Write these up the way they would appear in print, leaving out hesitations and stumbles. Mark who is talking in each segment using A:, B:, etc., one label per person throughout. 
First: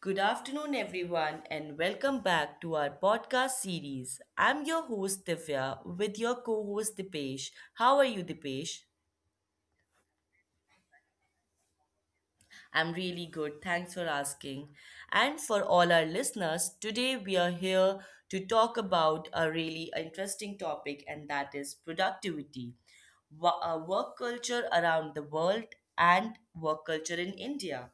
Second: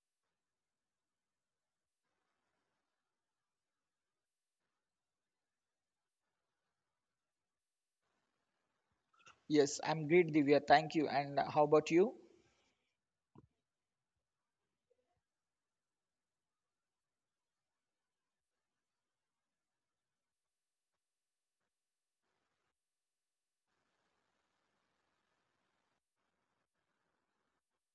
A: Good afternoon, everyone, and welcome back to our podcast series. I'm your host, Divya, with your co host, Dipesh. How are you, Dipesh?
B: Yes, I'm great, Divya. Thank you. And How about you?
A: I'm really good. Thanks for asking. And for all our listeners, today we are here to talk about a really interesting topic, and that is productivity, work culture around the world, and work culture in India.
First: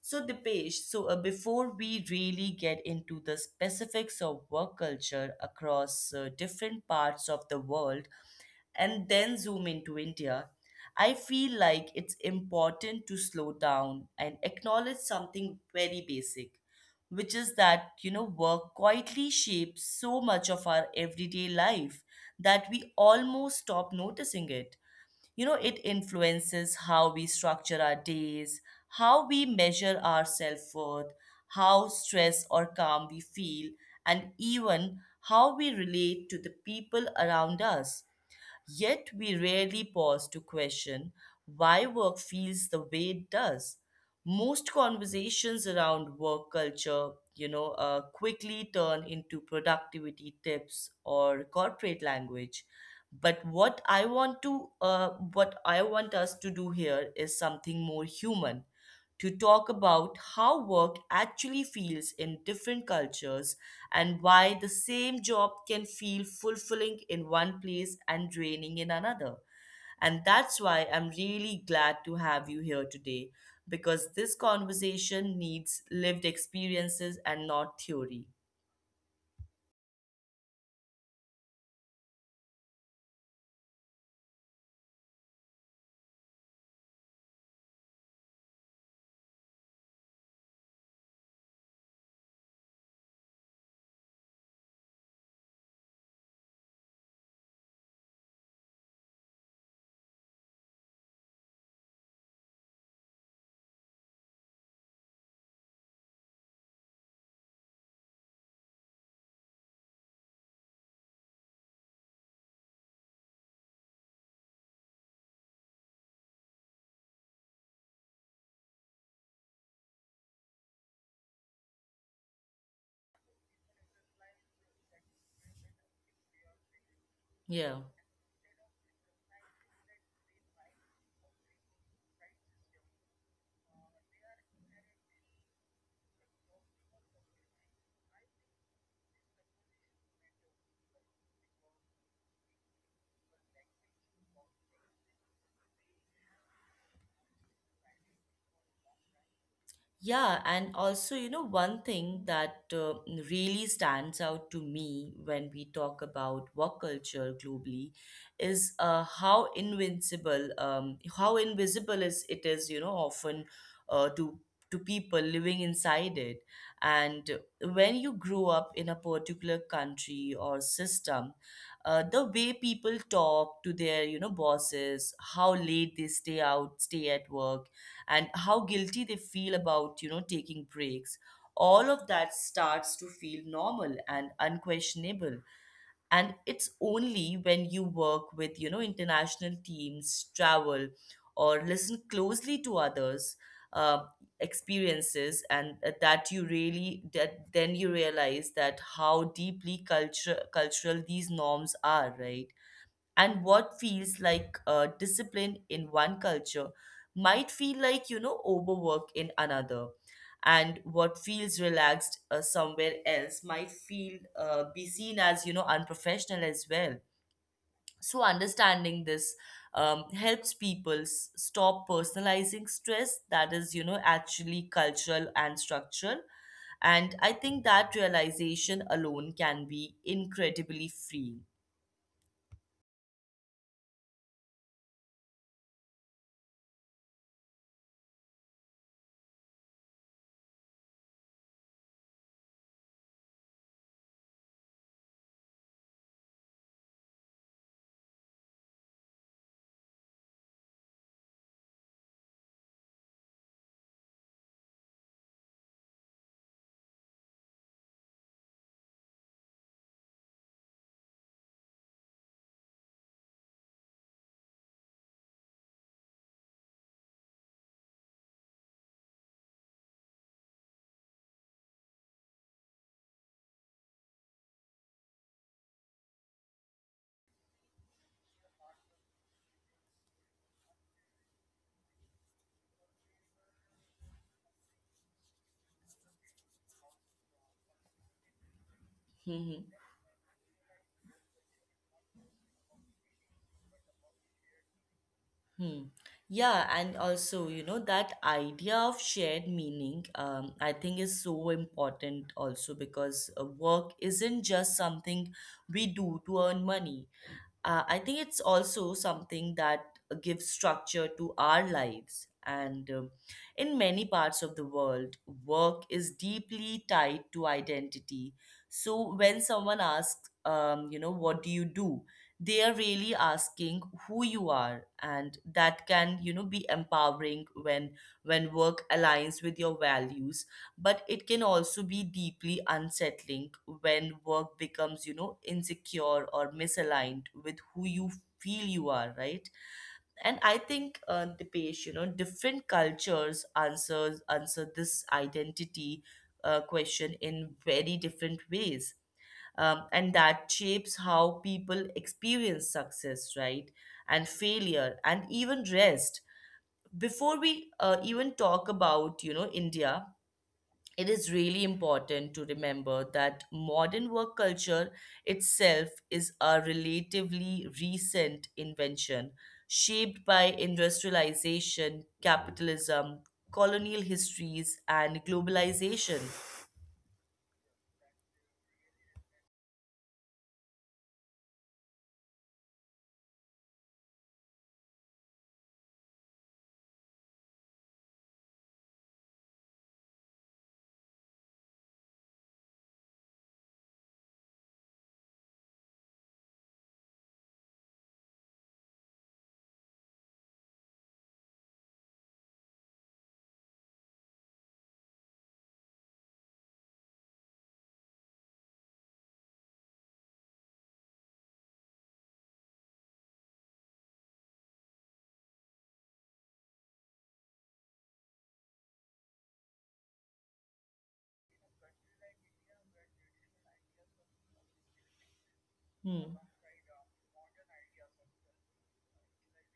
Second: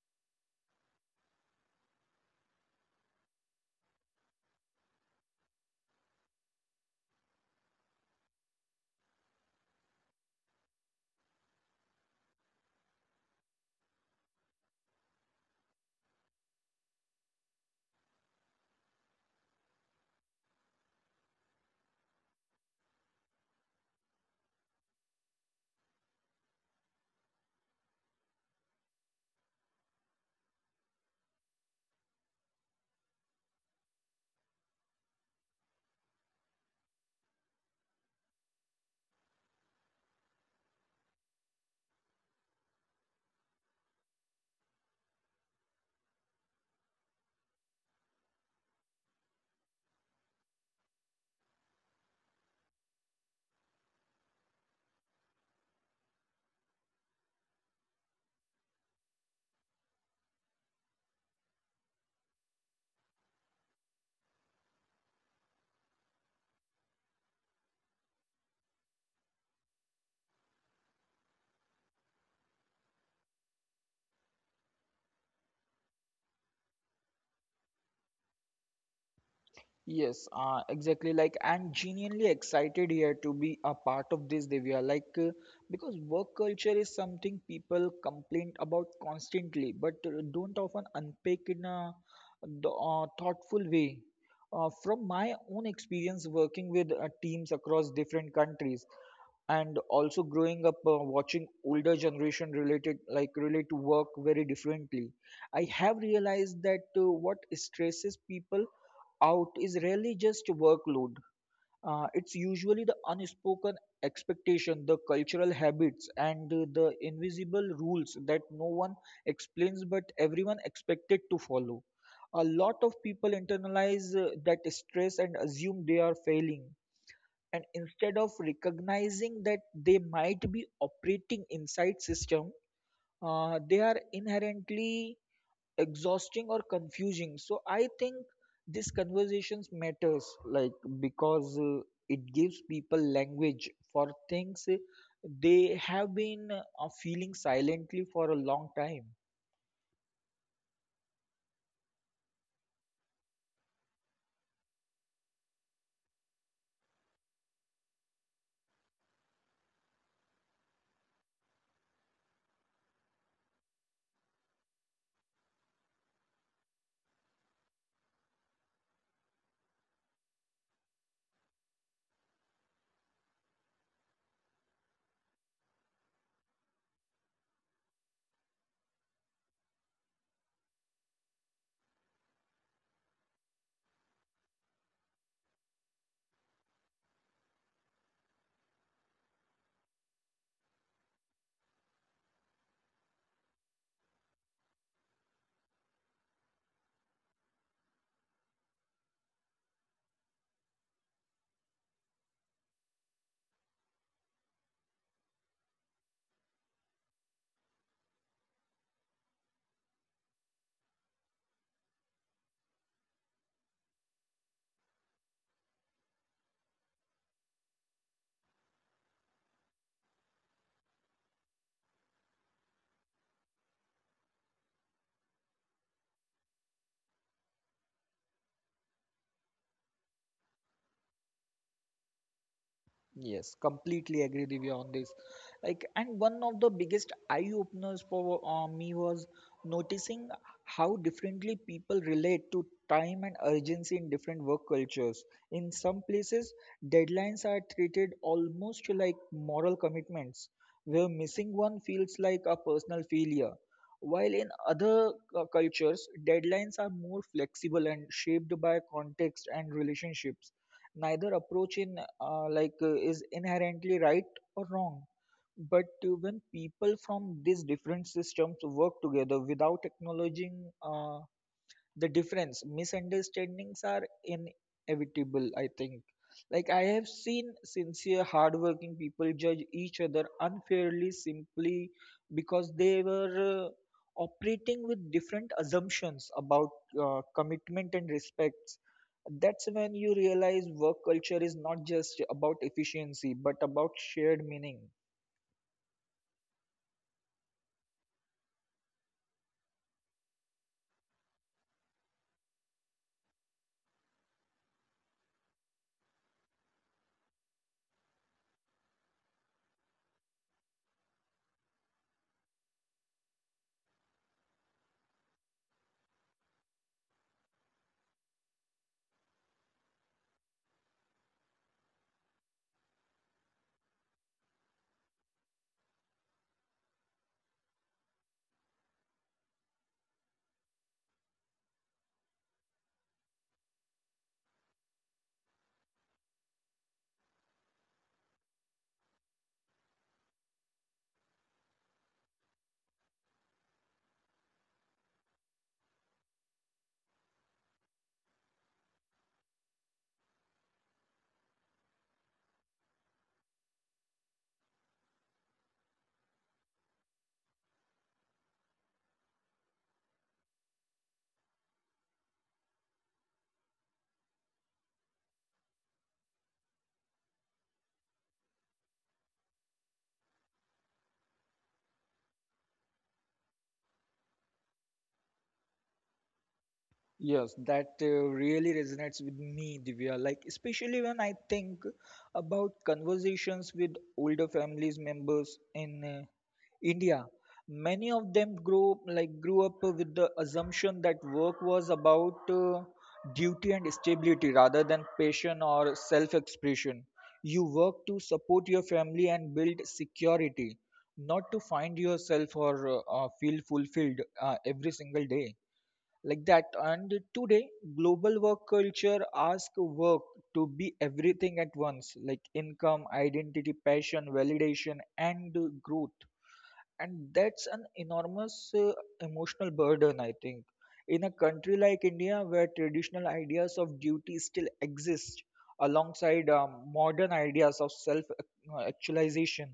A: So, Dipesh, before we really get into the specifics of work culture across different parts of the world, and then zoom into India, I feel like it's important to slow down and acknowledge something very basic, which is that, you know, work quietly shapes so much of our everyday life that we almost stop noticing it. You know, it influences how we structure our days, how we measure our self worth, how stressed or calm we feel, and even how we relate to the people around us. Yet we rarely pause to question why work feels the way it does. Most conversations around work culture, quickly turn into productivity tips or corporate language. But what I want us to do here is something more human to talk about how work actually feels in different cultures and why the same job can feel fulfilling in one place and draining in another. And that's why I'm really glad to have you here today because this conversation needs lived experiences and not theory.
B: Yes, exactly. Like, I'm genuinely excited here to be a part of this, Divya. Because work culture is something people complain about constantly, but don't often unpack in a thoughtful way. From my own experience working with teams across different countries, and also growing up watching older generation relate to work very differently. I have realized that what stresses people out is rarely just workload. It's usually the unspoken expectation, the cultural habits, and the invisible rules that no one explains but everyone expected to follow. A lot of people internalize that stress and assume they are failing, and
A: Yeah.
B: instead of recognizing that they might be operating inside system they are inherently exhausting or confusing. So I think this conversations matters, because it gives people language for things they have been feeling silently for a long time.
A: Yeah, and also, you know, one thing that really stands out to me when we talk about work culture globally is how invisible is it is, you know, often uh, to to people living inside it. And when you grow up in a particular country or system, the way people talk to their, you know, bosses, how late they stay out, stay at work, and how guilty they feel about, you know, taking breaks. All of that starts to feel normal and unquestionable, and it's only when you work with, you know, international teams, travel, or listen closely to others, uh, experiences, and that you really that then you realize that how deeply culture cultural these norms are, right? And what feels like discipline in one culture might feel like, you know, overwork in another. And what feels relaxed somewhere else might feel be seen as, you know, unprofessional as well. So understanding this, helps people stop personalizing stress that is, you know, actually cultural and structural. And I think that realization alone can be incredibly freeing.
B: Yes, completely agree with you on this. Like, and one of the biggest eye openers for me was noticing how differently people relate to time and urgency in different work cultures. In some places, deadlines are treated almost like moral commitments, where missing one feels like a personal failure. While in other cultures, deadlines are more flexible and shaped by context and relationships. Neither approach in like is inherently right or wrong, but when people from these different systems work together without acknowledging the difference, misunderstandings are inevitable, I think. Like, I have seen sincere hardworking people judge each other unfairly simply because they were operating with different assumptions about commitment and respects. That's when you realize work culture is not just about efficiency but about shared meaning.
A: Hmm. Yeah, and also, you know, that idea of shared meaning, I think is so important also because work isn't just something we do to earn money. I think it's also something that gives structure to our lives. And in many parts of the world, work is deeply tied to identity. So when someone asks, you know, what do you do? They are really asking who you are, and that can, you know, be empowering when work aligns with your values, but it can also be deeply unsettling when work becomes, you know, insecure or misaligned with who you feel you are, right? And I think you know, different cultures answer this identity question in very different ways. And that shapes how people experience success, right? And failure, and even rest, before we even talk about, you know, India. It is really important to remember that modern work culture itself is a relatively recent invention, shaped by industrialization, capitalism, colonial histories, and globalization.
B: Yes, that really resonates with me, Divya. Like, especially when I think about conversations with older families members in India. Many of them grow like grew up with the assumption that work was about duty and stability rather than passion or self-expression. You work to support your family and build security, not to find yourself or feel fulfilled every single day like that. And today, global work culture asks work to be everything at once, like income, identity, passion, validation, and growth. And that's an enormous emotional burden, I think. In a country like India, where traditional ideas of duty still exist
A: Hmm.
B: alongside modern ideas of self actualization,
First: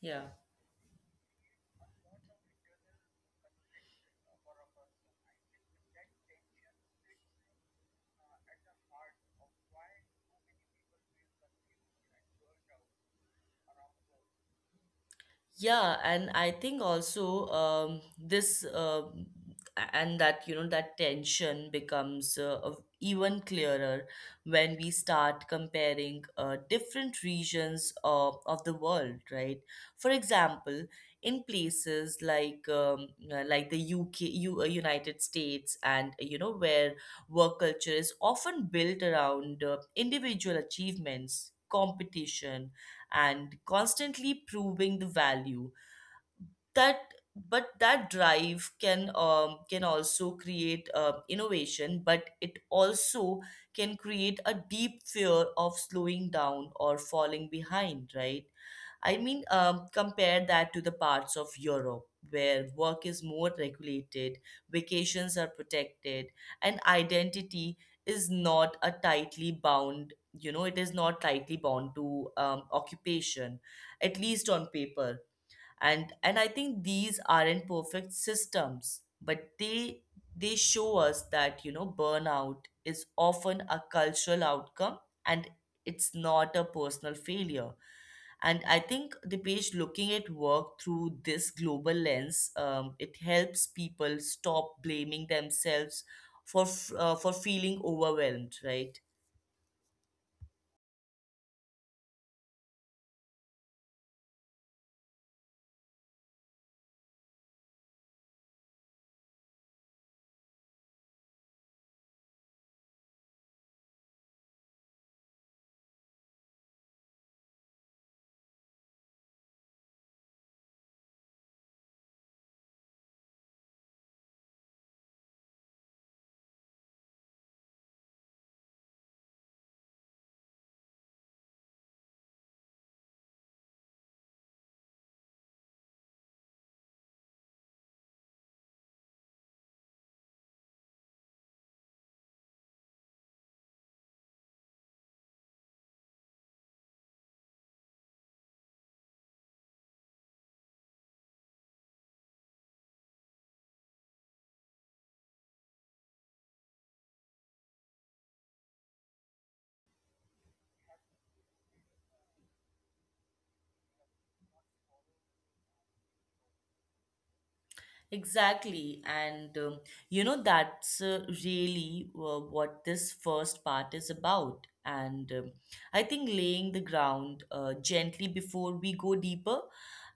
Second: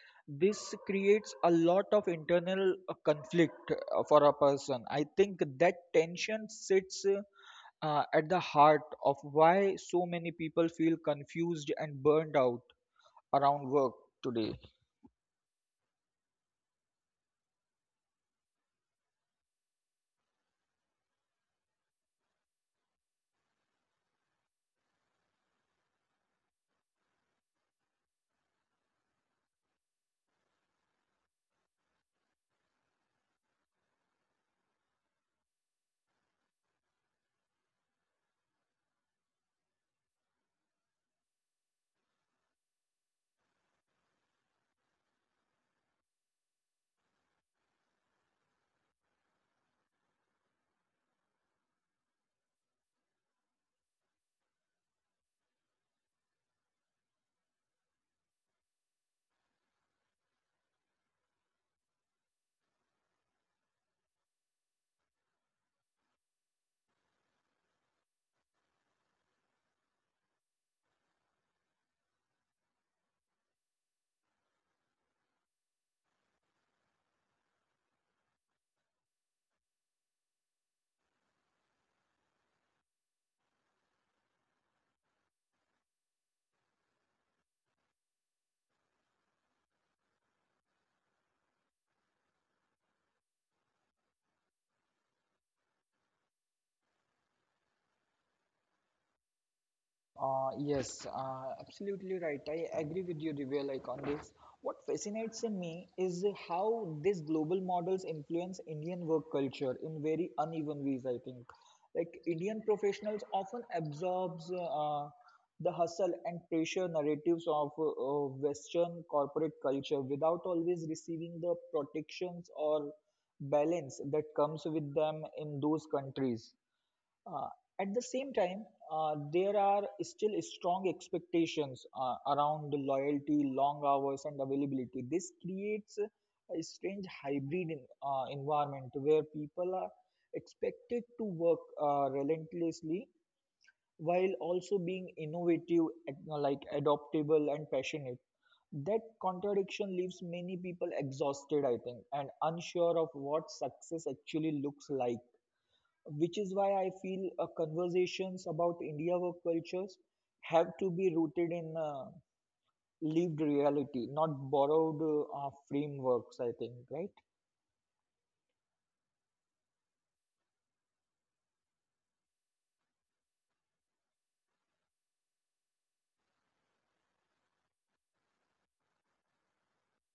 A: Yeah.
B: this creates a lot of internal conflict for a person. I think that tension sits at the heart of why so many people feel confused and burned out around work today.
A: Yeah, and I think also this and that you know that tension becomes even clearer when we start comparing different regions of the world, right? For example, in places like the UK, United States, and you know, where work culture is often built around individual achievements, competition, and constantly proving the value that but that drive can also create innovation, but it also can create a deep fear of slowing down or falling behind, right? Compare that to the parts of Europe where work is more regulated, vacations are protected, and identity is not a tightly bound you know, it is not tightly bound to occupation, at least on paper. And I think these aren't perfect systems, but they show us that, you know, burnout is often a cultural outcome, and it's not a personal failure. And I think the page looking at work through this global lens, it helps people stop blaming themselves for feeling overwhelmed, right?
B: Yes, absolutely right. I agree with you, Divya, like on this. What fascinates me is how these global models influence Indian work culture in very uneven ways, I think. Like, Indian professionals often absorbs the hustle and pressure narratives of Western corporate culture without always receiving the protections or balance that comes with them in those countries. uh, at the same time, there are still strong expectations around loyalty, long hours, and availability. This creates a strange hybrid environment where people are expected to work relentlessly while also being innovative, adaptable, and passionate. That contradiction leaves many people exhausted, I think, and unsure of what success actually looks like, which is why I feel conversations about India work cultures have to be rooted in lived reality, not borrowed frameworks, I think, right?
A: Exactly. And you know, that's really what this first part is about. And I think laying the ground gently before we go deeper.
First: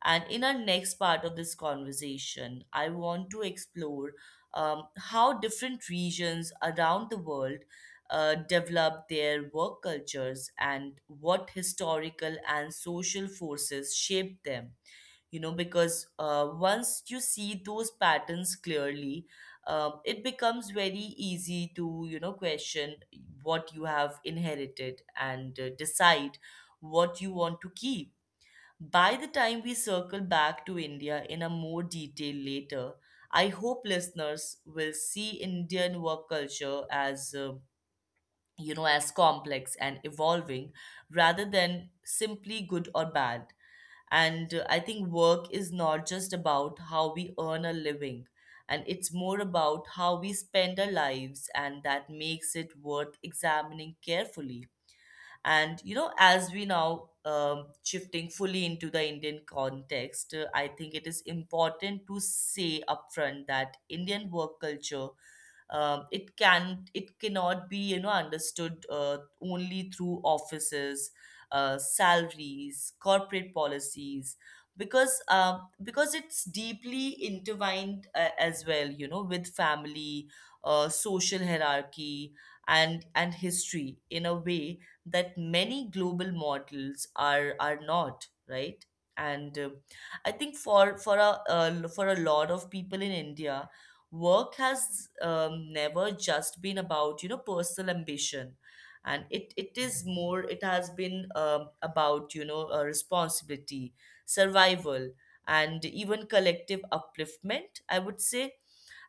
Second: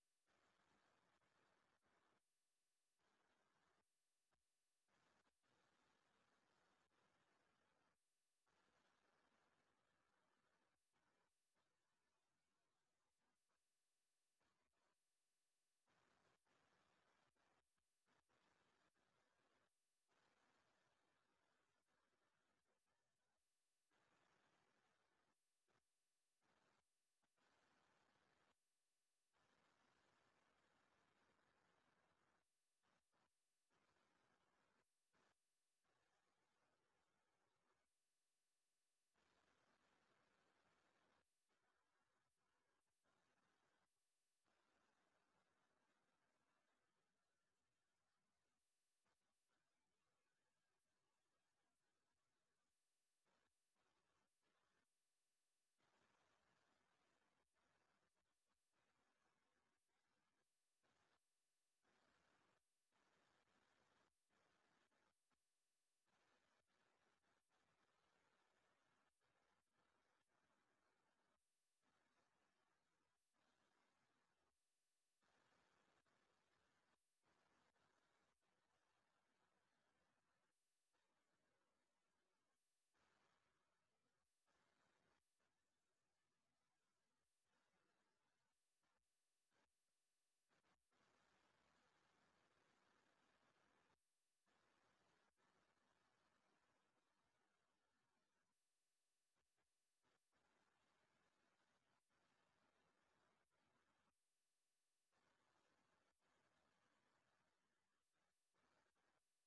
A: And in our next part of this conversation, I want to explore how different regions around the world develop their work cultures and what historical and social forces shape them, you know, because once you see those patterns clearly, it becomes very easy to, you know, question what you have inherited and decide what you want to keep. By the time we circle back to India in a more detail later, I hope listeners will see Indian work culture as you know, as complex and evolving rather than simply good or bad. And I think work is not just about how we earn a living, and it's more about how we spend our lives, and that makes it worth examining carefully. And you know, as we now shifting fully into the Indian context, I think it is important to say upfront that Indian work culture, it cannot be, you know, understood only through offices, salaries, corporate policies, because it's deeply intertwined as well, you know, with family, social hierarchy, and history, in a way that many global models are not, right? And I think for a lot of people in India, work has, never just been about, you know, personal ambition, and it is more, it has been, about, you know, responsibility, survival, and even collective upliftment, I would say.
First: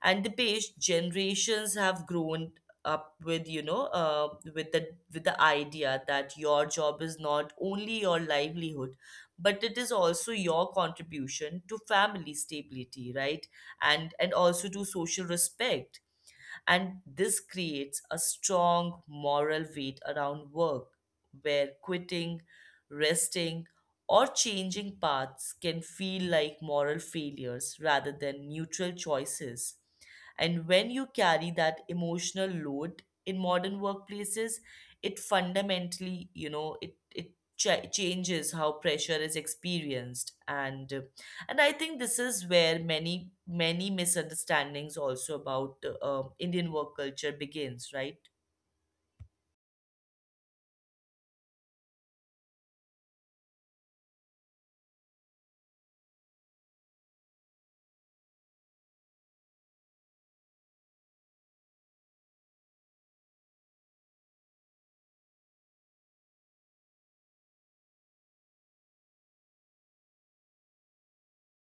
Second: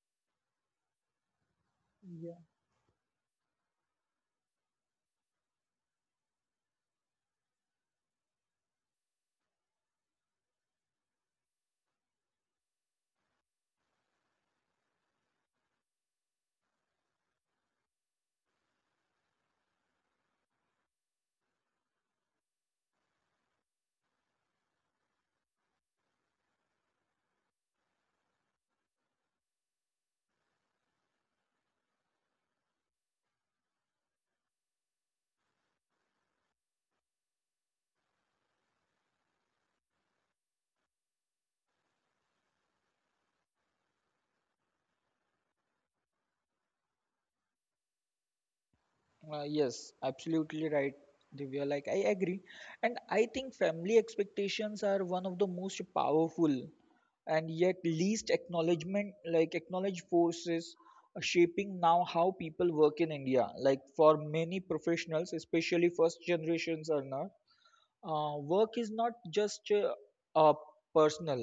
A: And the page generations have grown
B: Yeah.
A: up with, you know, with the with the idea that your job is not only your livelihood, but it is also your contribution to family stability, right? And also to social respect. And this creates a strong moral weight around work, where quitting, resting, or changing paths can feel like moral failures rather than neutral choices. And when you carry that emotional load in modern workplaces, it fundamentally, you know, it changes how pressure is experienced. And I think this is where many misunderstandings also about Indian work culture begins, right?
B: Yes, absolutely right, Divya. Like, I agree. And I think family expectations are one of the most powerful and yet least acknowledged forces shaping now how people work in India. Like, for many professionals, especially first generations earners, work is not just uh, personal,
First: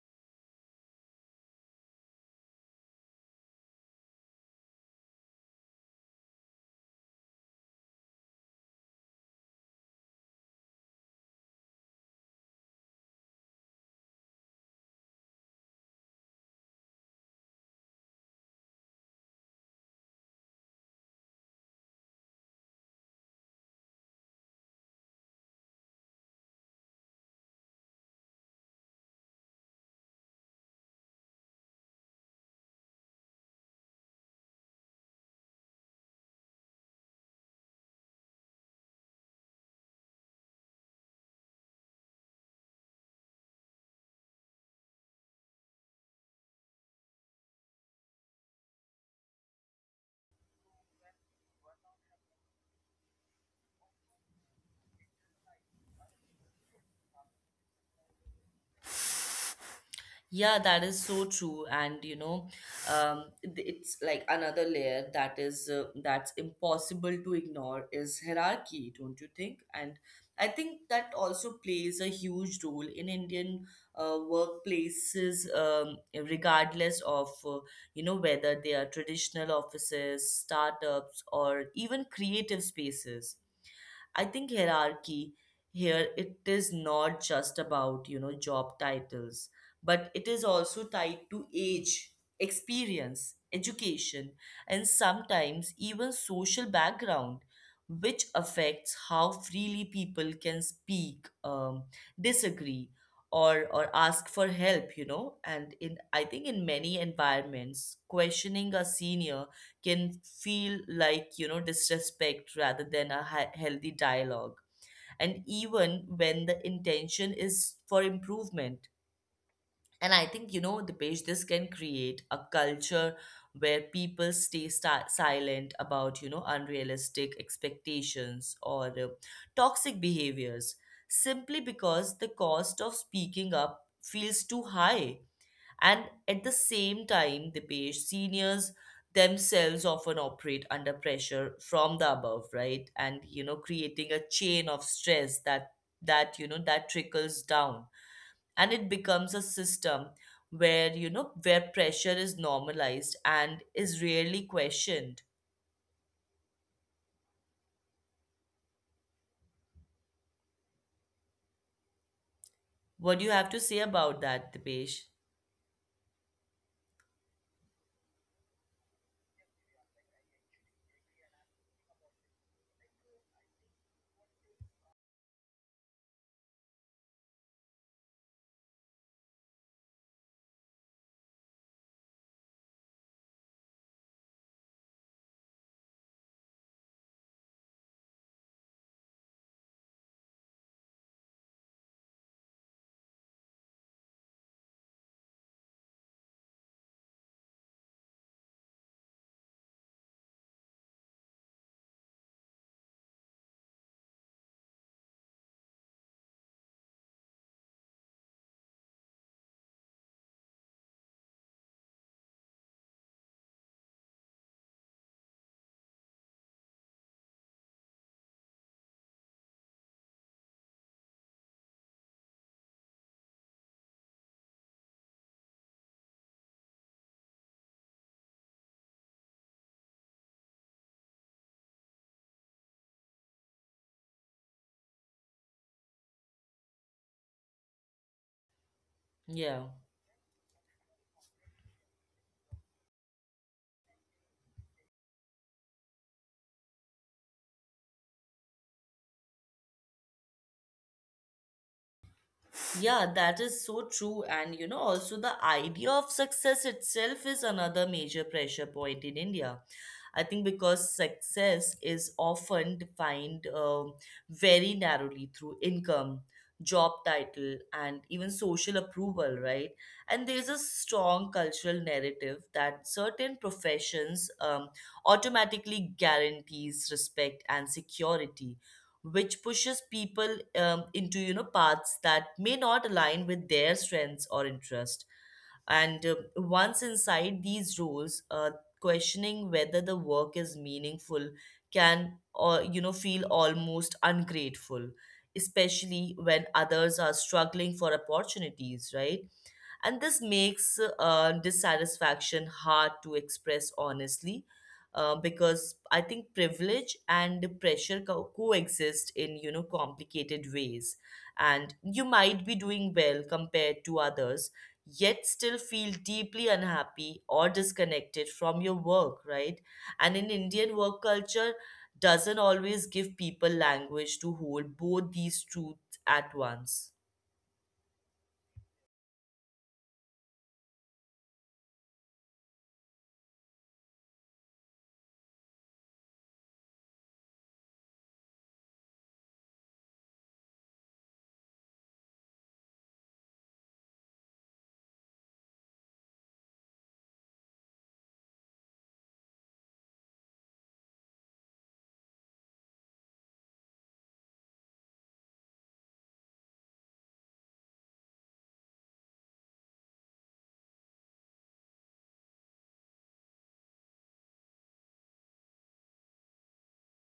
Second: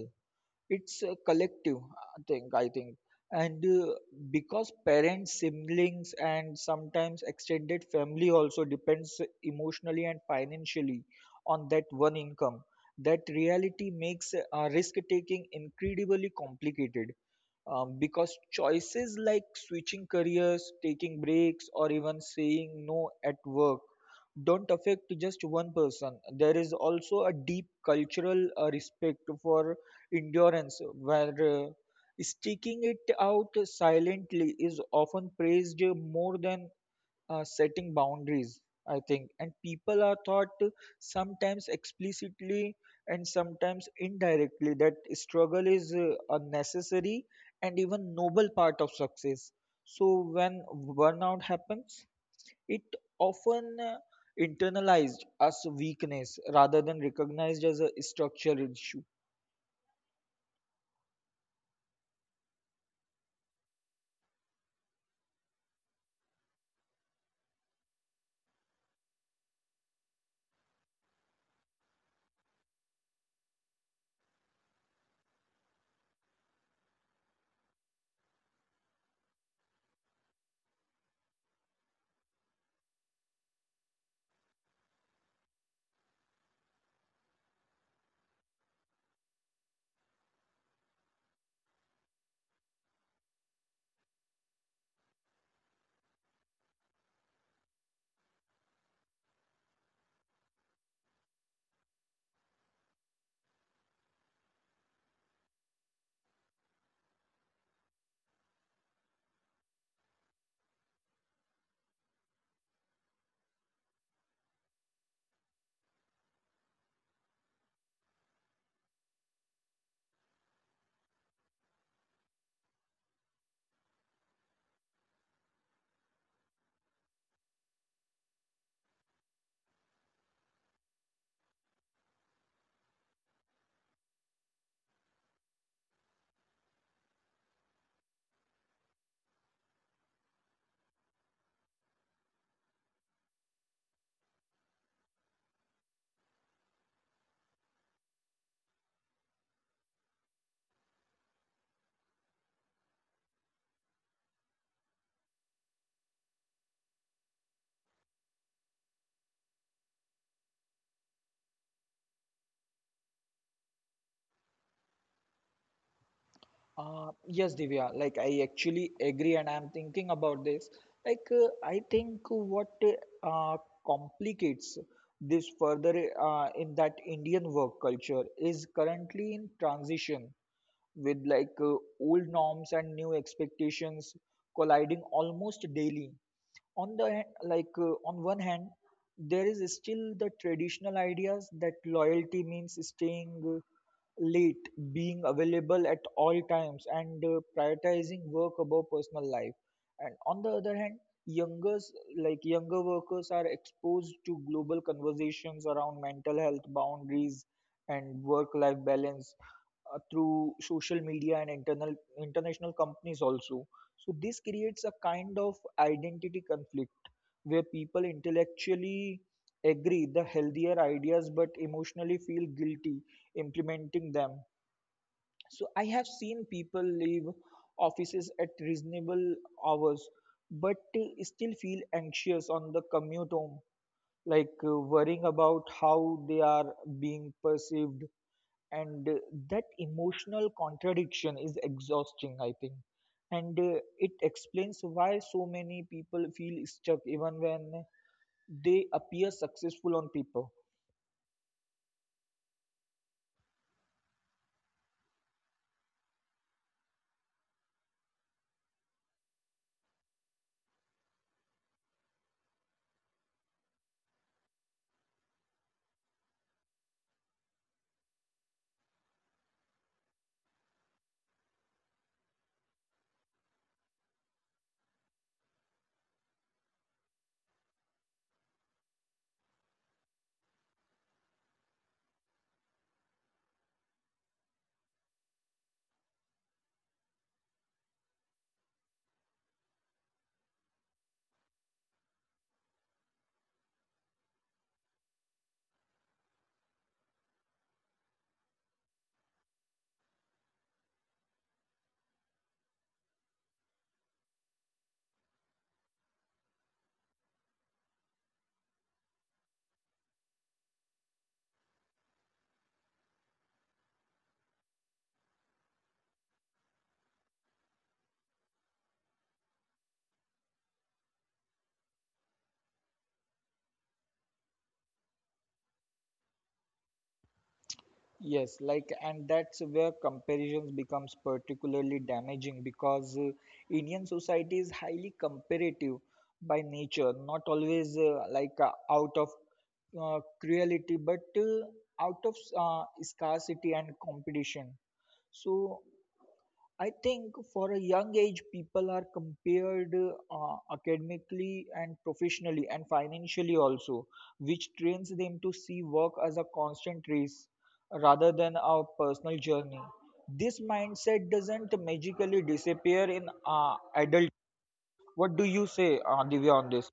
B: it's a collective, I think. And because parents, siblings, and sometimes extended family also depends emotionally and financially on that one income, that reality makes risk taking incredibly complicated, because choices like switching careers, taking breaks, or even saying no at work don't affect just one person. There is also a deep cultural respect for endurance, where sticking it out silently is often praised more than setting boundaries, I think. And people are taught, to sometimes explicitly and sometimes indirectly, that struggle is a necessary and even noble part of success. So when burnout happens, it often internalized as weakness rather than recognized as a structural issue.
A: Yeah, that is so true. And you know, it's like another layer that is that's impossible to ignore is hierarchy, don't you think? And I think that also plays a huge role in Indian workplaces, regardless of you know, whether they are traditional offices, startups, or even creative spaces. I think hierarchy here, it is not just about, you know, job titles, but it is also tied to age, experience, education, and sometimes even social background, which affects how freely people can speak, disagree, or ask for help, you know. And in I think in many environments, questioning a senior can feel like, you know, disrespect rather than a healthy dialogue, and even when the intention is for improvement. And I think, you know, the page this can create a culture where people stay silent about, you know, unrealistic expectations or toxic behaviors, simply because the cost of speaking up feels too high. And at the same time, Dipesh, seniors themselves often operate under pressure from the above, right? And you know, creating a chain of stress that that you know, that trickles down. And it becomes a system where, you know, where pressure is normalized and is rarely questioned. What do you have to say about that, Dipesh?
B: Yes, Divya, like I actually agree, and I'm thinking about this. I think what uh, complicates this further in that Indian work culture is currently in transition with old norms and new expectations colliding almost daily. On one hand, there is still the traditional ideas that loyalty means staying late, being available at all times, and prioritizing work above personal life. And on the other hand, youngers younger workers are exposed to global conversations around mental health boundaries and work-life balance through social media and internal international companies also. So this creates a kind of identity conflict where people intellectually agree the healthier ideas but emotionally feel guilty implementing them. So I have seen people leave offices at reasonable hours, but still feel anxious on the commute home, worrying about how they are being perceived. And that
A: Yeah.
B: emotional contradiction is exhausting, I think. And it explains why so many people feel stuck even when they appear successful on paper.
A: Yeah, that is so true. And you know, also the idea of success itself is another major pressure point in India. I think because success is often defined very narrowly through income, job title, and even social approval, right? And there's a strong cultural narrative that certain professions automatically guarantees respect and security, which pushes people into paths that may not align with their strengths or interest. And once inside these roles, questioning whether the work is meaningful can or feel almost ungrateful, especially when others are struggling for opportunities, right? And this makes dissatisfaction hard to express honestly, because I think privilege and pressure coexist in complicated ways. And you might be doing well compared to others, yet still feel deeply unhappy or disconnected from your work, right? And in Indian work culture doesn't always give people language to hold both these truths at once.
B: Yes, like, and that's where comparisons becomes particularly damaging because Indian society is highly comparative by nature, not always out of cruelty, but out of scarcity and competition. So I think for a young age, people are compared academically and professionally and financially also, which trains them to see work as a constant race rather than a personal journey. This mindset doesn't magically disappear in adult. What do you say, Divya, on this?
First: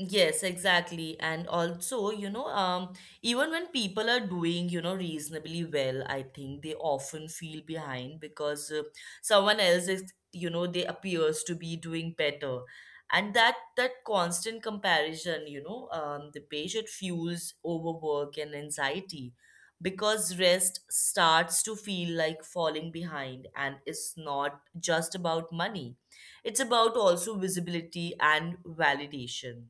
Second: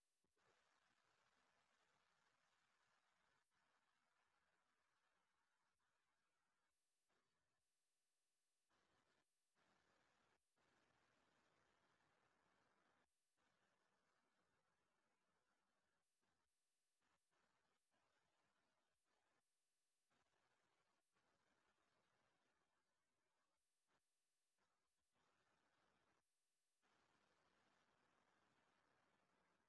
A: Yes, exactly. And also, you know, even when people are doing, you know, reasonably well, I think they often feel behind because someone else is, you know, they appears to be doing better. And that constant comparison, you know, the patient fuels overwork and anxiety, because rest starts to feel like falling behind, and it's not just about money. It's about also visibility and validation.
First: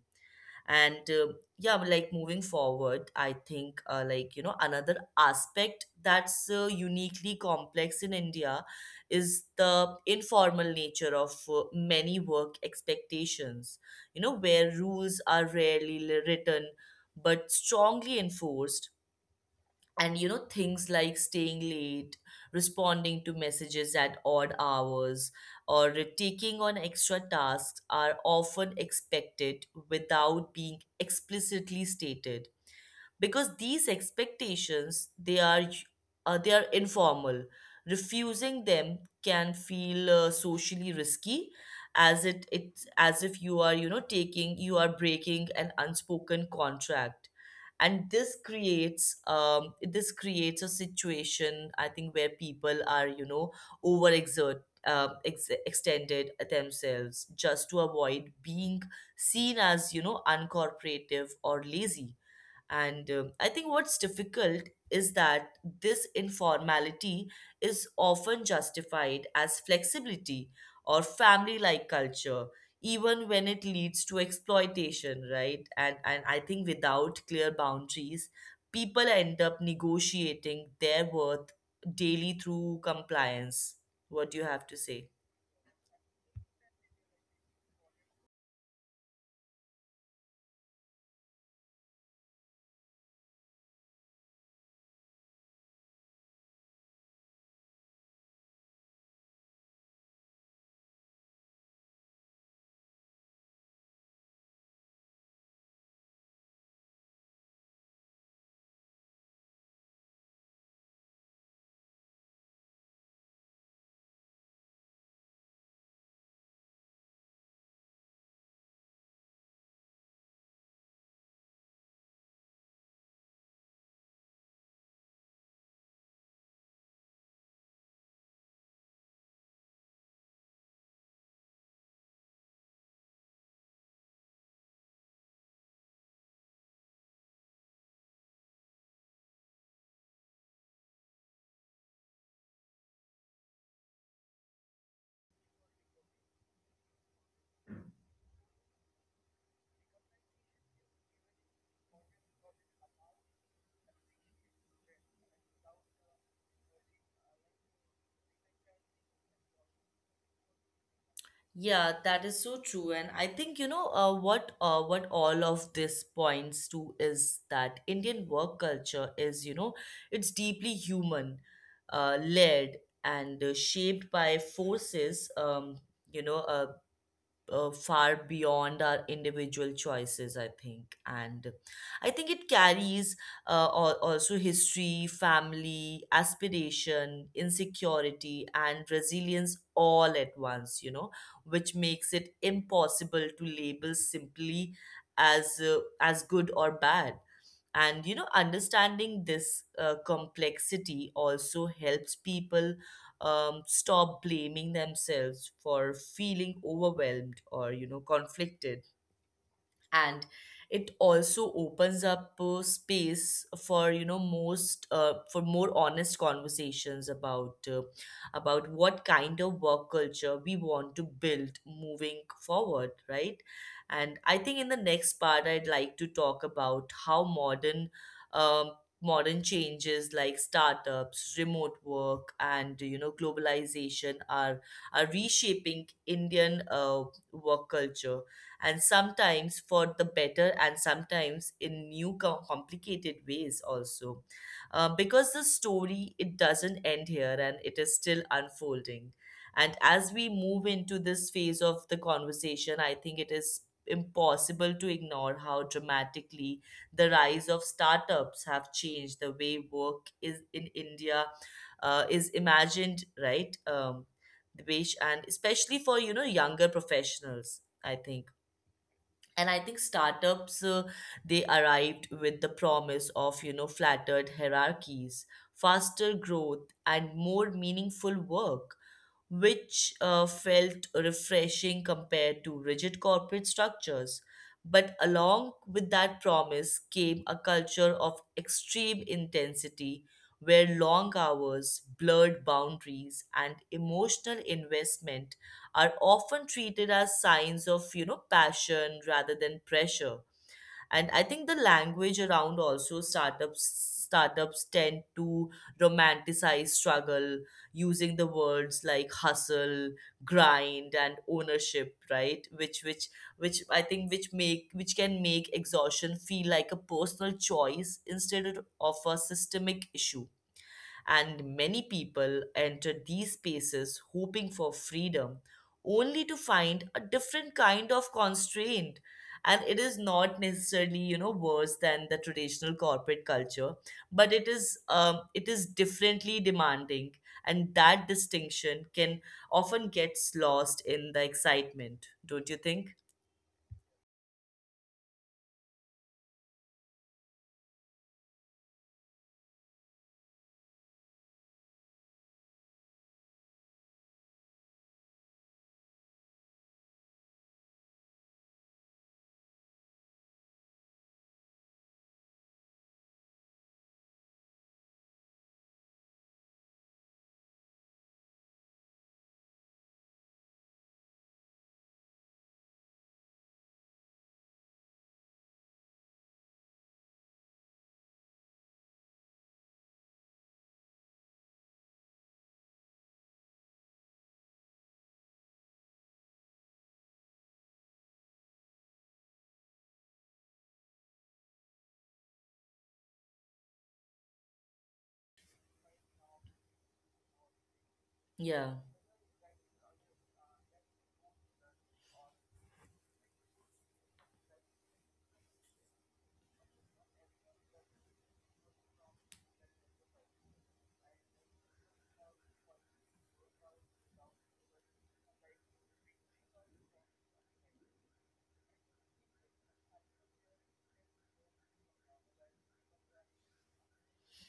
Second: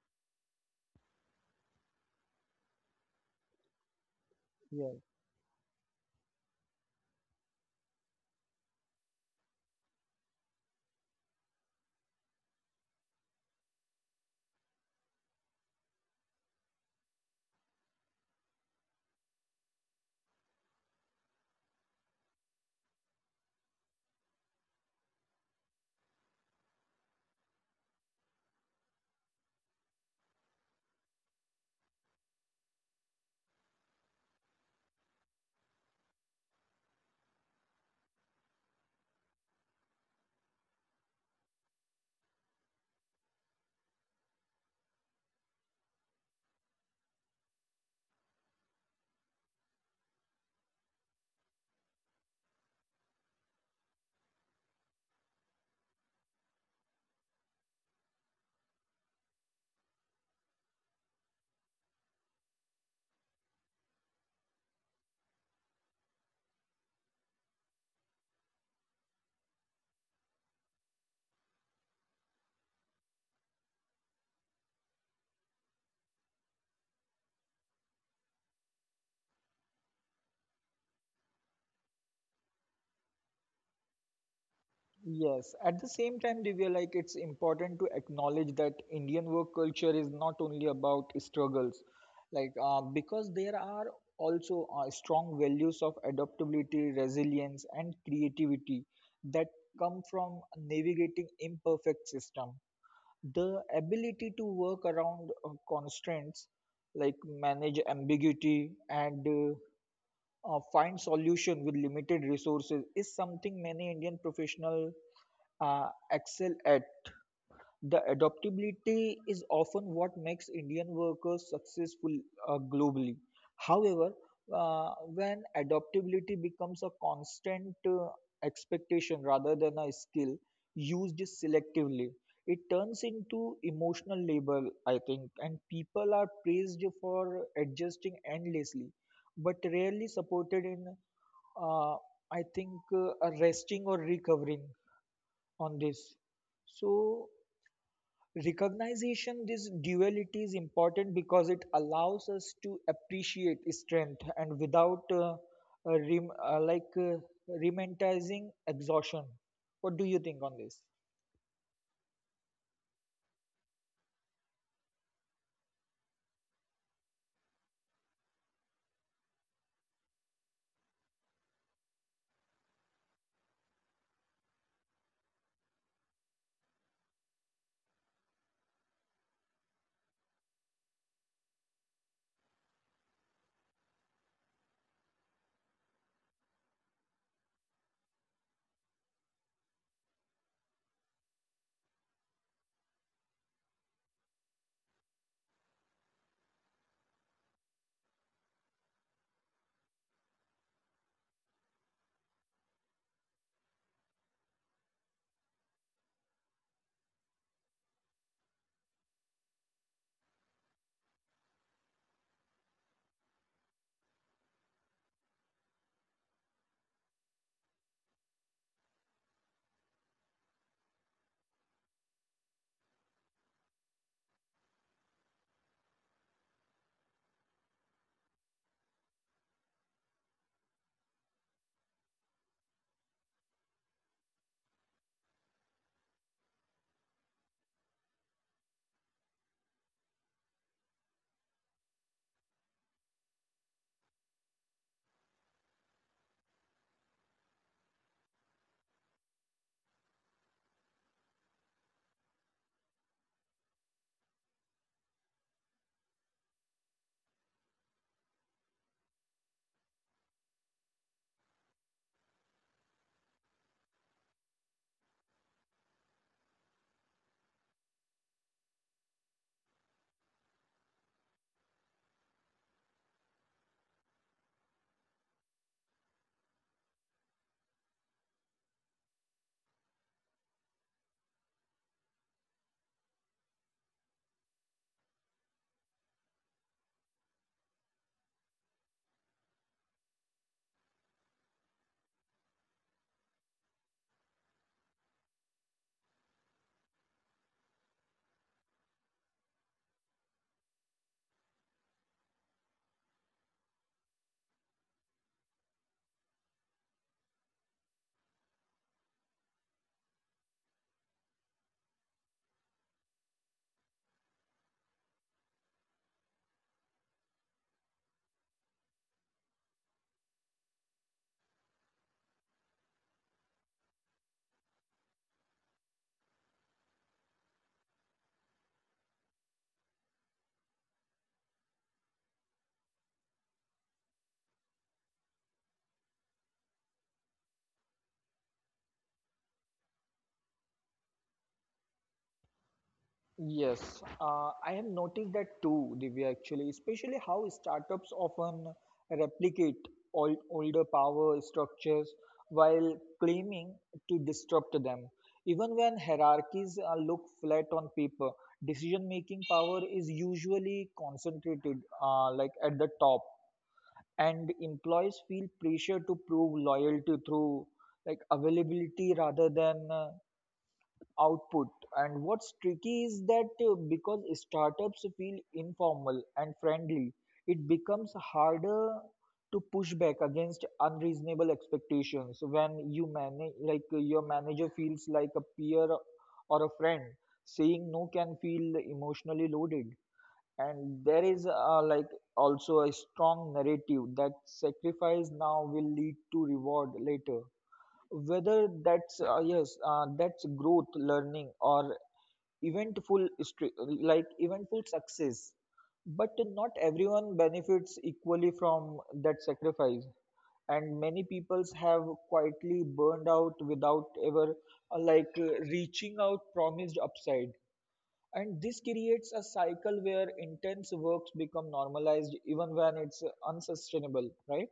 A: And yeah, but like moving forward, I think like, you know, another aspect that's uniquely complex in India is the informal nature of many work expectations, you know, where rules are rarely written but strongly enforced. And you know, things like staying late, responding to messages at odd hours, or taking on extra tasks are often expected without being explicitly stated. Because these expectations, they are they are informal, refusing them can feel socially risky, as it's as if you are, you know, taking, you are breaking an unspoken contract. And this creates, this creates a situation, I think, where people are, you know, overexert, extended themselves just to avoid being seen as, you know, uncooperative or lazy. And I think what's difficult is that this informality is often justified as flexibility or family like culture, even when it leads to exploitation, right? And I think without clear boundaries, people end up negotiating their worth daily through compliance. What do you have to say?
B: Yes, at the same time, Divya, like it's important to acknowledge that Indian work culture is not only about struggles, because there are also strong values of adaptability, resilience, and creativity that come from navigating imperfect system. The ability to work around constraints, like manage ambiguity, and find solution with limited resources, is something many Indian professional excel at. The adaptability is often what makes Indian workers successful globally. However, when adaptability becomes a constant expectation rather than a skill used selectively, it turns into emotional labor, I think, and people are praised for adjusting endlessly, but rarely supported in, uh, I think, a resting or recovering on this. So, recognition, this duality is important because it allows us to appreciate strength and without uh, rem- uh, like uh, romanticizing exhaustion. What do you think on this?
A: Yeah, that is so true. And I think, you know, what all of this points to is that Indian work culture is, you know, it's deeply human, led and shaped by forces, you know, uh, far beyond our individual choices, I think. And I think it carries also history, family, aspiration, insecurity, and resilience all at once, you know, which makes it impossible to label simply as good or bad. And you know, understanding this complexity also helps people stop blaming themselves for feeling overwhelmed or, you know, conflicted. And it also opens up space for, you know most for more honest conversations about what kind of work culture we want to build moving forward, right? And I think in the next part, I'd like to talk about how modern um, modern changes like startups, remote work, and you know, globalization are reshaping Indian work culture, and sometimes for the better and sometimes in new complicated ways also. Because the story, it doesn't end here, and it is still unfolding. And as we move into this phase of the conversation, I think it is impossible to ignore how dramatically the rise of startups have changed the way work is in India, is imagined, right? Um, the and especially for, you know, younger professionals, I think. And I think startups, they arrived with the promise of, you know, flattered hierarchies, faster growth, and more meaningful work, which felt refreshing compared to rigid corporate structures. But along with that promise came a culture of extreme intensity, where long hours, blurred boundaries, and emotional investment are often treated as signs of, you know, passion rather than pressure. And I think the language around also startups tend to romanticize struggle, using the words like hustle, grind, and ownership, right? Which which which i think which make which can make exhaustion feel like a personal choice instead of a systemic issue. And many people enter these spaces hoping for freedom, only to find a different kind of constraint. And it is not necessarily, you know, worse than the traditional corporate culture, but it is, it is differently demanding, and that distinction can often gets lost in the excitement, don't you think?
B: Yes, I have noticed that too, Divya, actually, especially how startups often replicate older power structures while claiming to disrupt them. Even when hierarchies look flat on paper, decision making power is usually concentrated at the top, and employees feel pressure to prove loyalty through like availability rather than output. And what's tricky is that because startups feel informal and friendly, it becomes harder to push back against unreasonable expectations. When your manager feels like a peer or a friend, saying no can feel emotionally loaded. And there is also a strong narrative that sacrifice now will lead to reward later, whether
A: Yeah.
B: that's that's growth, learning, or eventful stre- like eventful success. But not everyone benefits equally from that sacrifice, and many peoples have quietly burned out without ever reaching out promised upside. And this creates a cycle where intense works become normalized even when it's unsustainable, right?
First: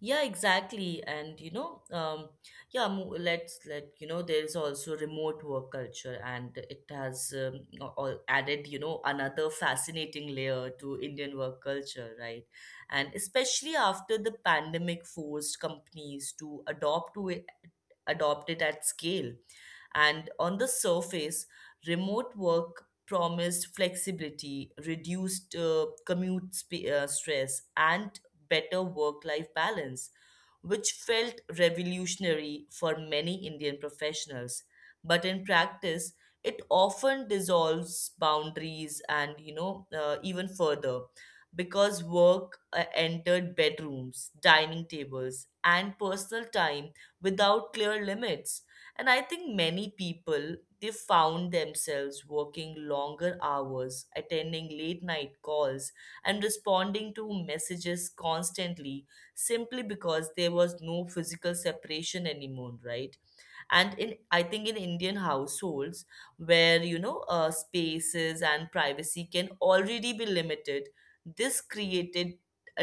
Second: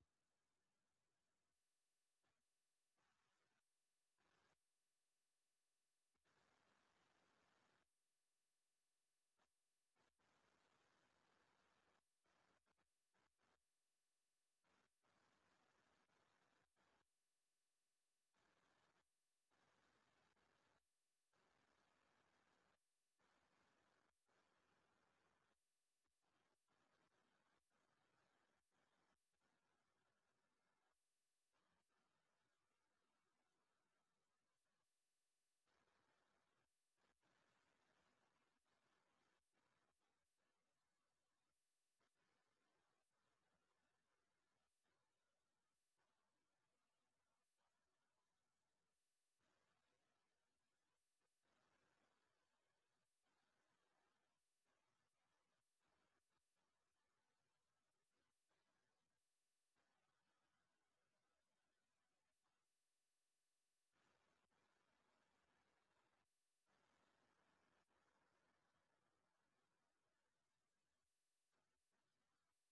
A: Yeah, exactly. And you know, yeah, let's, let you know, there is also remote work culture, and it has added, you know, another fascinating layer to Indian work culture, right? And especially after the pandemic forced companies to adopt to it, adopt it at scale. And on the surface, remote work promised flexibility, reduced commute stress, and better work-life balance, which felt revolutionary for many Indian professionals. But in practice, it often dissolves boundaries and, you know, even further, because work entered bedrooms, dining tables, and personal time without clear limits. And I think many people, they found themselves working longer hours, attending late night calls, and responding to messages constantly, simply because there was no physical separation anymore, right? And in, I think in Indian households, where, you know, spaces and privacy can already be limited, this created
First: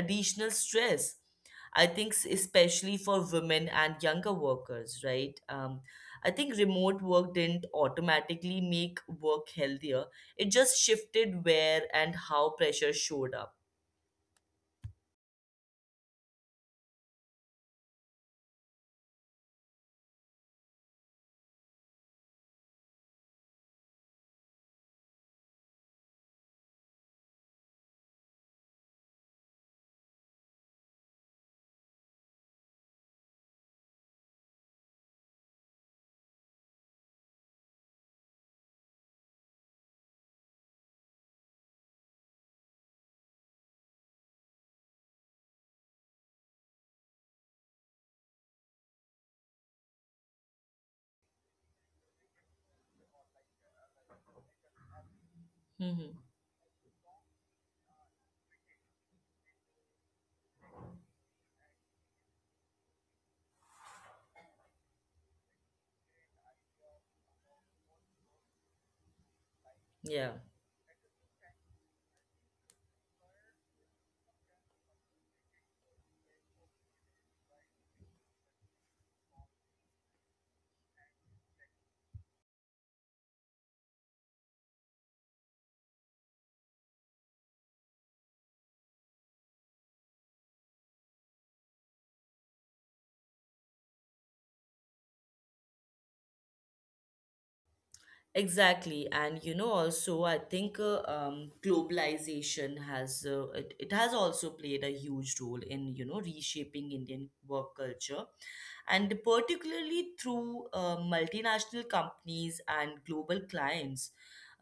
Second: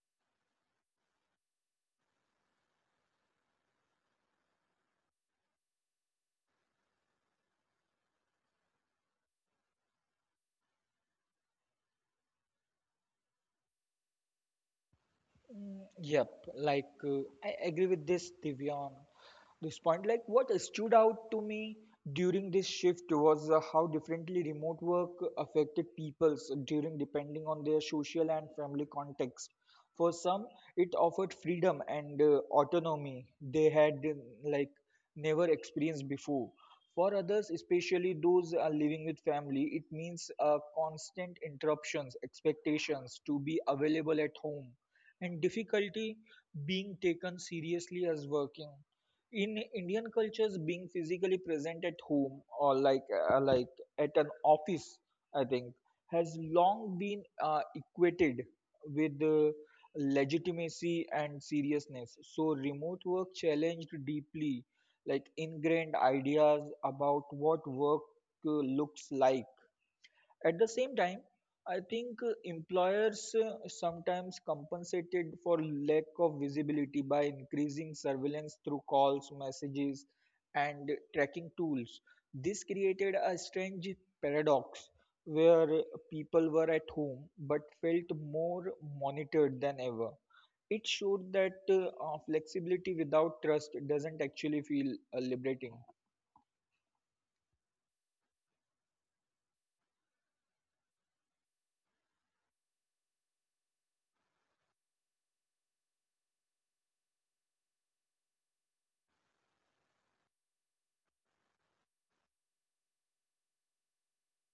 A: additional stress, I think, especially for women and younger workers, right? I think remote work didn't automatically make work healthier, it just shifted where and how pressure showed up.
B: Mm, yep, I agree with this, Divyan this point. Like, what stood out to me during this shift was how differently remote work affected peoples during depending on their social and family context. For some, it offered freedom and autonomy they had like never experienced before. For others, especially those living with family, it means constant interruptions, expectations to be available at home, and difficulty being taken seriously as working. In Indian cultures, being physically present at home or uh, like at an office, I think,
A: Hmm.
B: has long been equated with legitimacy and seriousness. So remote work challenged deeply ingrained ideas about what work looks like.
A: Yeah.
B: At the same time, I think employers sometimes compensated for lack of visibility by increasing surveillance through calls, messages, and tracking tools. This created a strange paradox where people were at home but felt more monitored than ever. It showed that flexibility without trust doesn't actually feel liberating.
A: Exactly, and you know, also I think globalization has it, it has also played a huge role in, you know, reshaping Indian work culture, and particularly through multinational companies and global clients.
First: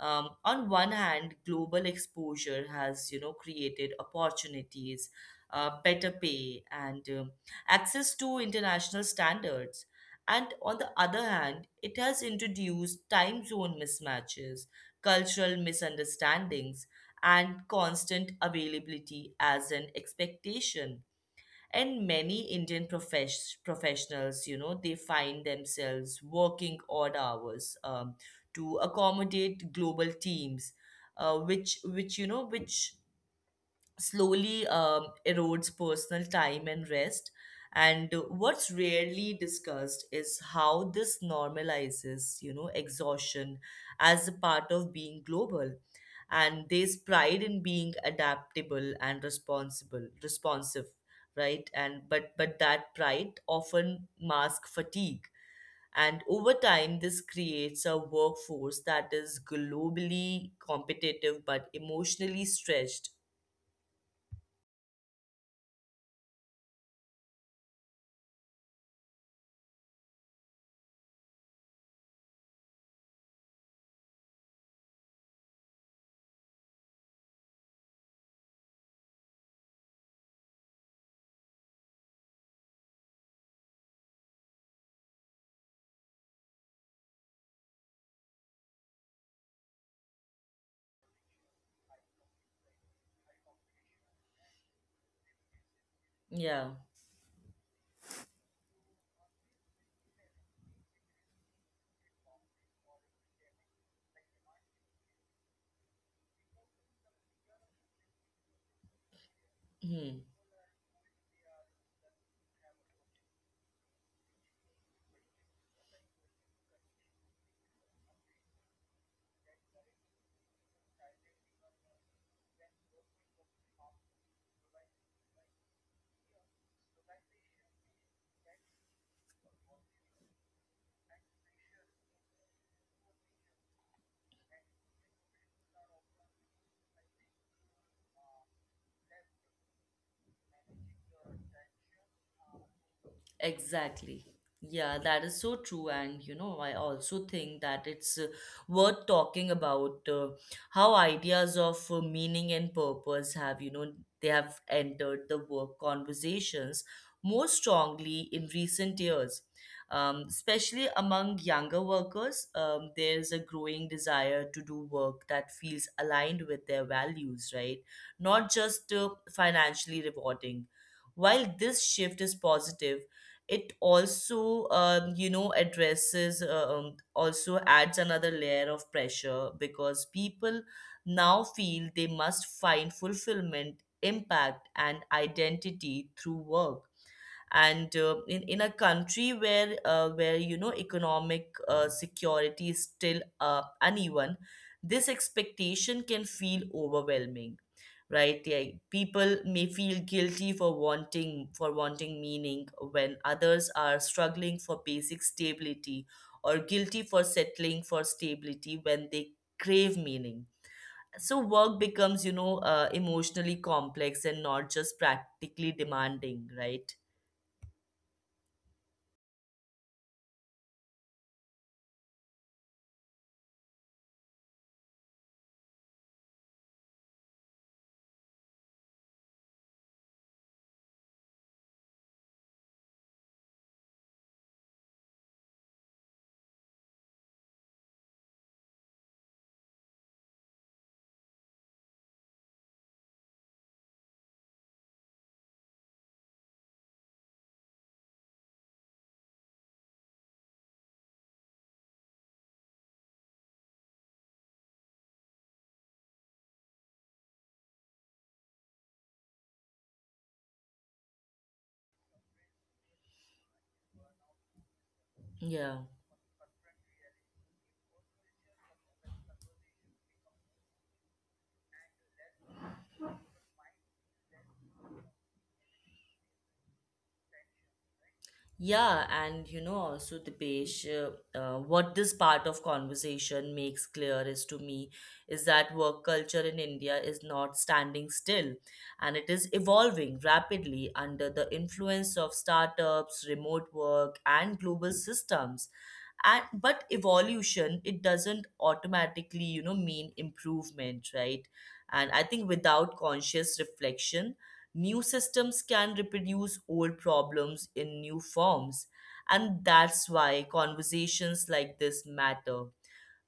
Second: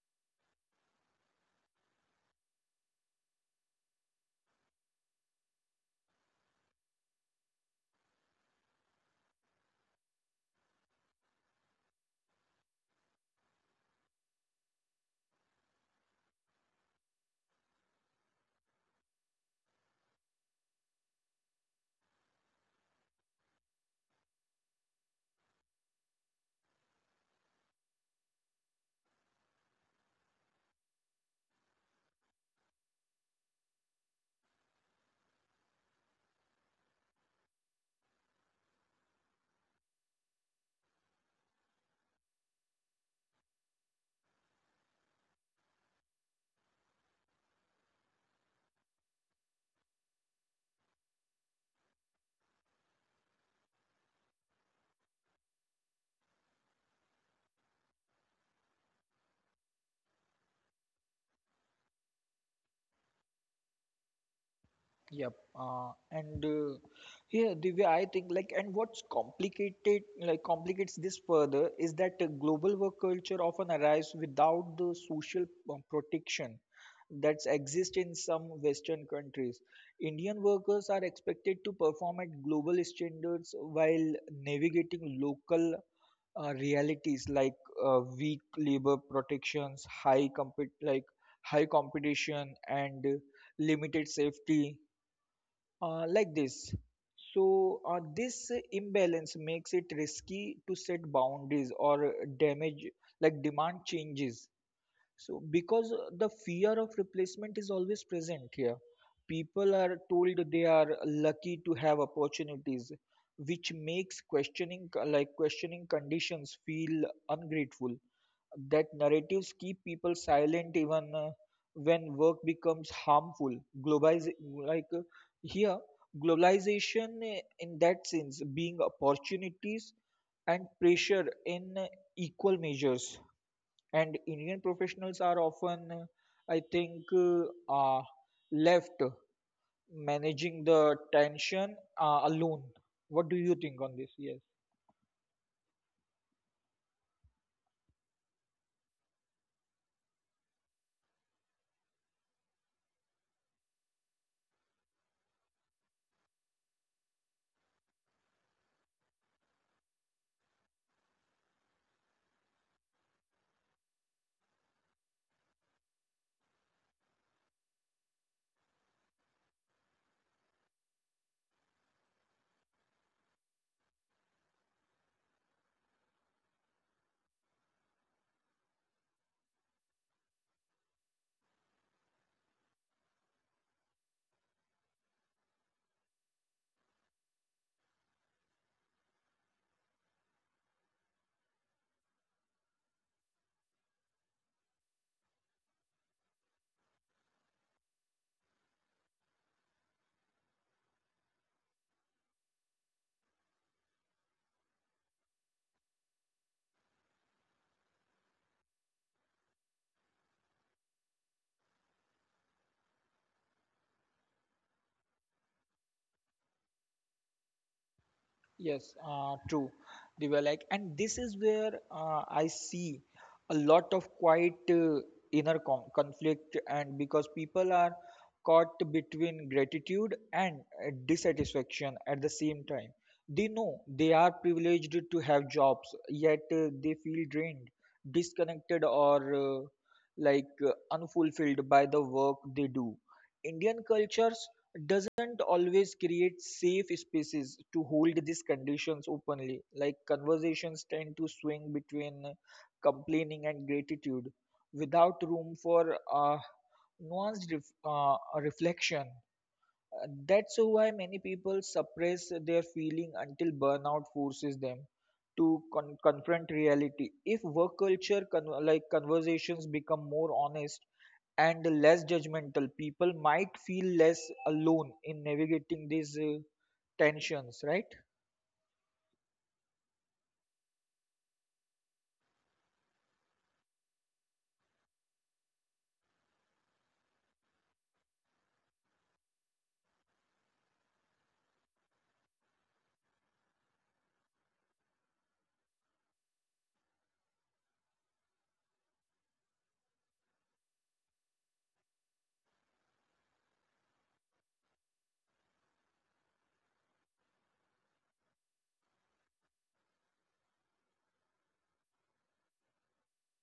A: On one hand, global exposure has, you know, created opportunities, better pay, and access to international standards. And on the other hand, it has introduced time zone mismatches, cultural misunderstandings, and constant availability as an expectation. And many Indian professionals, you know, they find themselves working odd hours to accommodate global teams, which you know which slowly erodes personal time and rest. And what's rarely discussed is how this normalizes, you know, exhaustion as a part of being global. And there's pride in being adaptable and responsible, responsive, right? And but that pride often masks fatigue. And over time, this creates a workforce that is globally competitive but emotionally stretched.
B: Yep. And yeah, Divya, I think like, and what's complicates this further is that global work culture often arrives without the social protection that's exist in some Western countries. Indian workers are expected to perform at global standards while navigating local realities like weak labor protections, high competition, and limited safety uh, like
A: Yeah.
B: this. So, this imbalance makes it risky to set boundaries or damage, like demand changes. So, because the fear of replacement is always present here, people are
A: Hmm.
B: told they are lucky to have opportunities, which makes questioning conditions, feel ungrateful. That narratives keep people silent even when work becomes harmful. Globalize like here Globalization, in that sense, being opportunities and pressure in equal measures, and indian professionals are often I think left managing the tension alone. What do you think on this?
A: Exactly.
B: Yes
A: Yeah, that is so true. And, you know, I also think that it's worth talking about how ideas of meaning and purpose have, you know, they have entered the work conversations more strongly in recent years. Especially among younger workers, there's a growing desire to do work that feels aligned with their values, right? Not just financially rewarding. While this shift is positive, it also you know, addresses also adds another layer of pressure, because people now feel they must find fulfillment, impact, and identity through work. And in a country where, where, you know, economic security is still uneven, this expectation can feel overwhelming, right? Yeah, people may feel guilty for wanting meaning when others are struggling for basic stability, or guilty for settling for stability when they crave meaning. So work becomes, you know, emotionally complex and not just practically demanding, right?
B: Yes, True. They were like, and this is where I see a lot of quiet inner conflict, and because people are caught between gratitude and dissatisfaction at the same time. They know they are privileged to have jobs, yet they feel drained, disconnected, or unfulfilled by the work they do. Indian cultures doesn't always create safe spaces to hold these conditions openly. Like, conversations tend to swing between complaining and gratitude without room for nuanced reflection. That's why many people suppress their feeling until burnout forces them to
A: Yeah.
B: confront reality. If work culture, conversations, become more honest and less judgmental, people might feel less alone in navigating these tensions, right?
A: Yeah, and you know, also the page, what this part of conversation makes clear is to me is that work culture in India is not standing still, and it is evolving rapidly under the influence of startups, remote work, and global systems. And but evolution, it doesn't automatically, you know, mean improvement, right? And I think without conscious reflection, new systems can reproduce old problems in new forms. And that's why conversations like this matter,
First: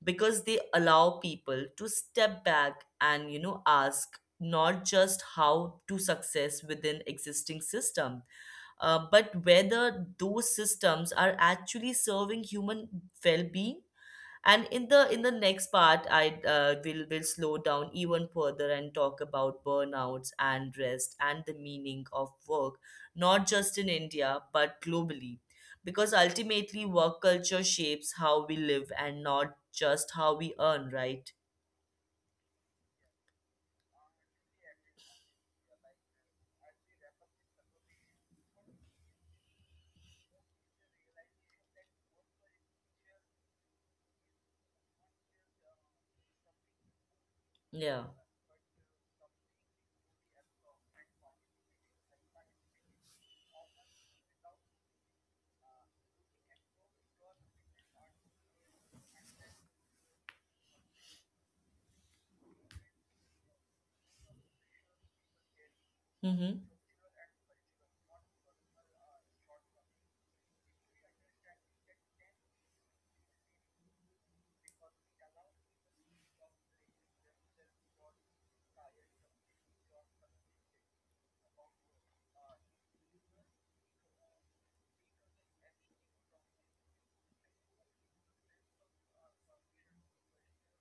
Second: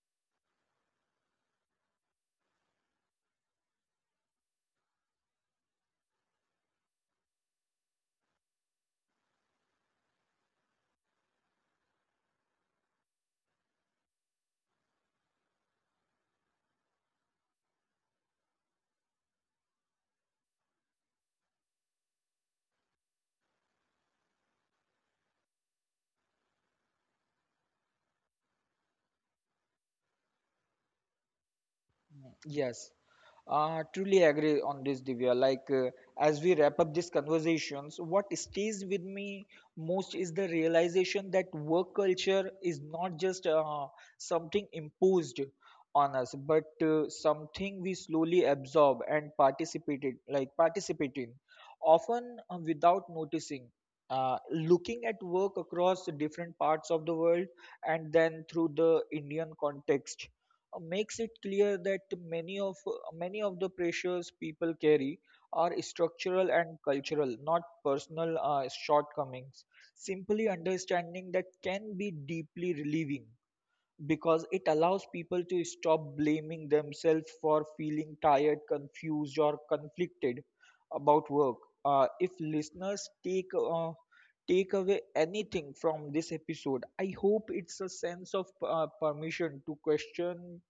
A: because they allow people to step back and, you know, ask not just how to success within existing system, but whether those systems are actually serving human well-being. And in the next part, I will slow down even further and talk about burnouts and rest and the meaning of work, not just in India but globally, because ultimately work culture shapes how we live and not just how we earn, right?
B: Yes, truly agree on this, Divya. As we wrap up these conversations, what stays with me most is the realization that work culture is not just something imposed on us, but something we
A: Yeah.
B: slowly absorb and participate in, often without noticing. Looking at work across different parts of the world and then through the Indian context makes it clear that many of many of the pressures people carry are structural
A: Mm-hmm.
B: and cultural, not personal shortcomings. Simply understanding that can be deeply relieving because it allows people to stop blaming themselves for feeling tired, confused, or conflicted about work. If listeners take away anything from this episode, I hope it's a sense of permission to question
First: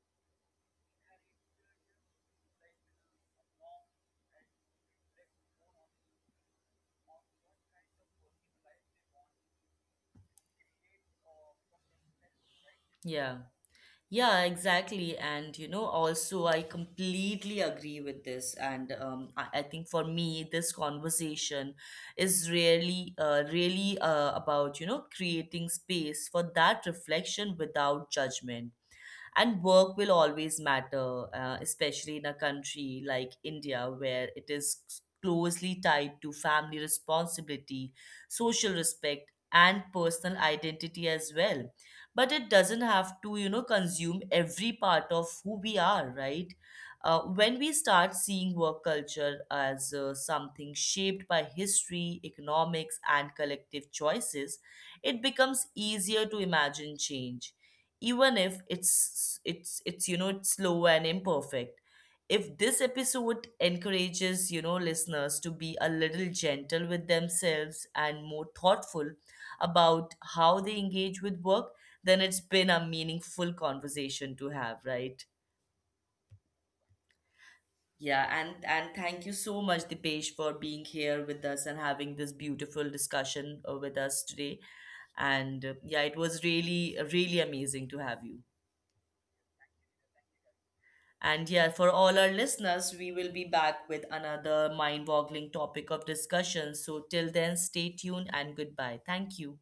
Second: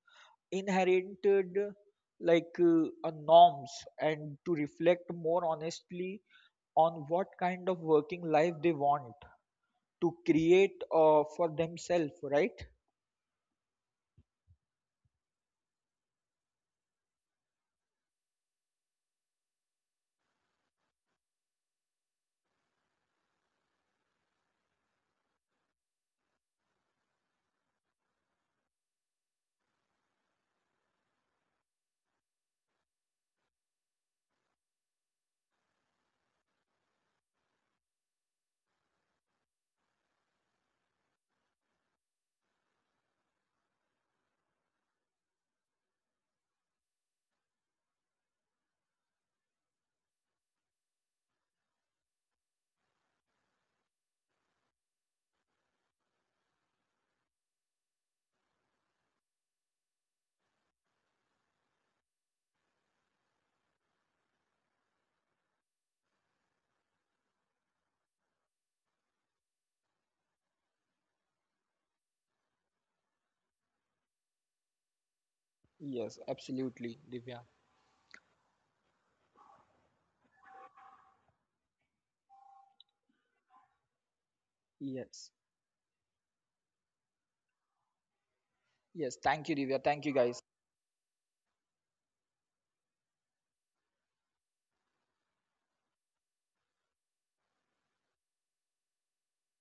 B: inherited like a norms and to reflect more honestly on what kind of working life they want to create for themselves, right?
A: Yeah. Yeah, exactly. And you know, also, I completely agree with this. And I think for me, this conversation is really, really about, you know, creating space for that reflection without judgment. And work will always matter, especially in a country like India, where it is closely tied to family responsibility, social respect, and personal identity as well. But it doesn't have to, you know, consume every part of who we are, right? When we start seeing work culture as something shaped by history, economics, and collective choices, it becomes easier to imagine change, even if it's it's you know, it's slow and imperfect. If this episode encourages, you know, listeners to be a little gentle with themselves and more thoughtful about how they engage with work, then it's been a meaningful conversation to have, right?
B: Yes, absolutely, Divya.
A: Yeah. And thank you so much, Dipesh, for being here with us and having this beautiful discussion with us today.
B: Yes.
A: And yeah, it was really, really amazing to have you.
B: Yes, thank you, Divya. Thank you, guys.
A: And yeah, for all our listeners, we will be back with another mind boggling topic of discussion. So till then, stay tuned and goodbye. Thank you.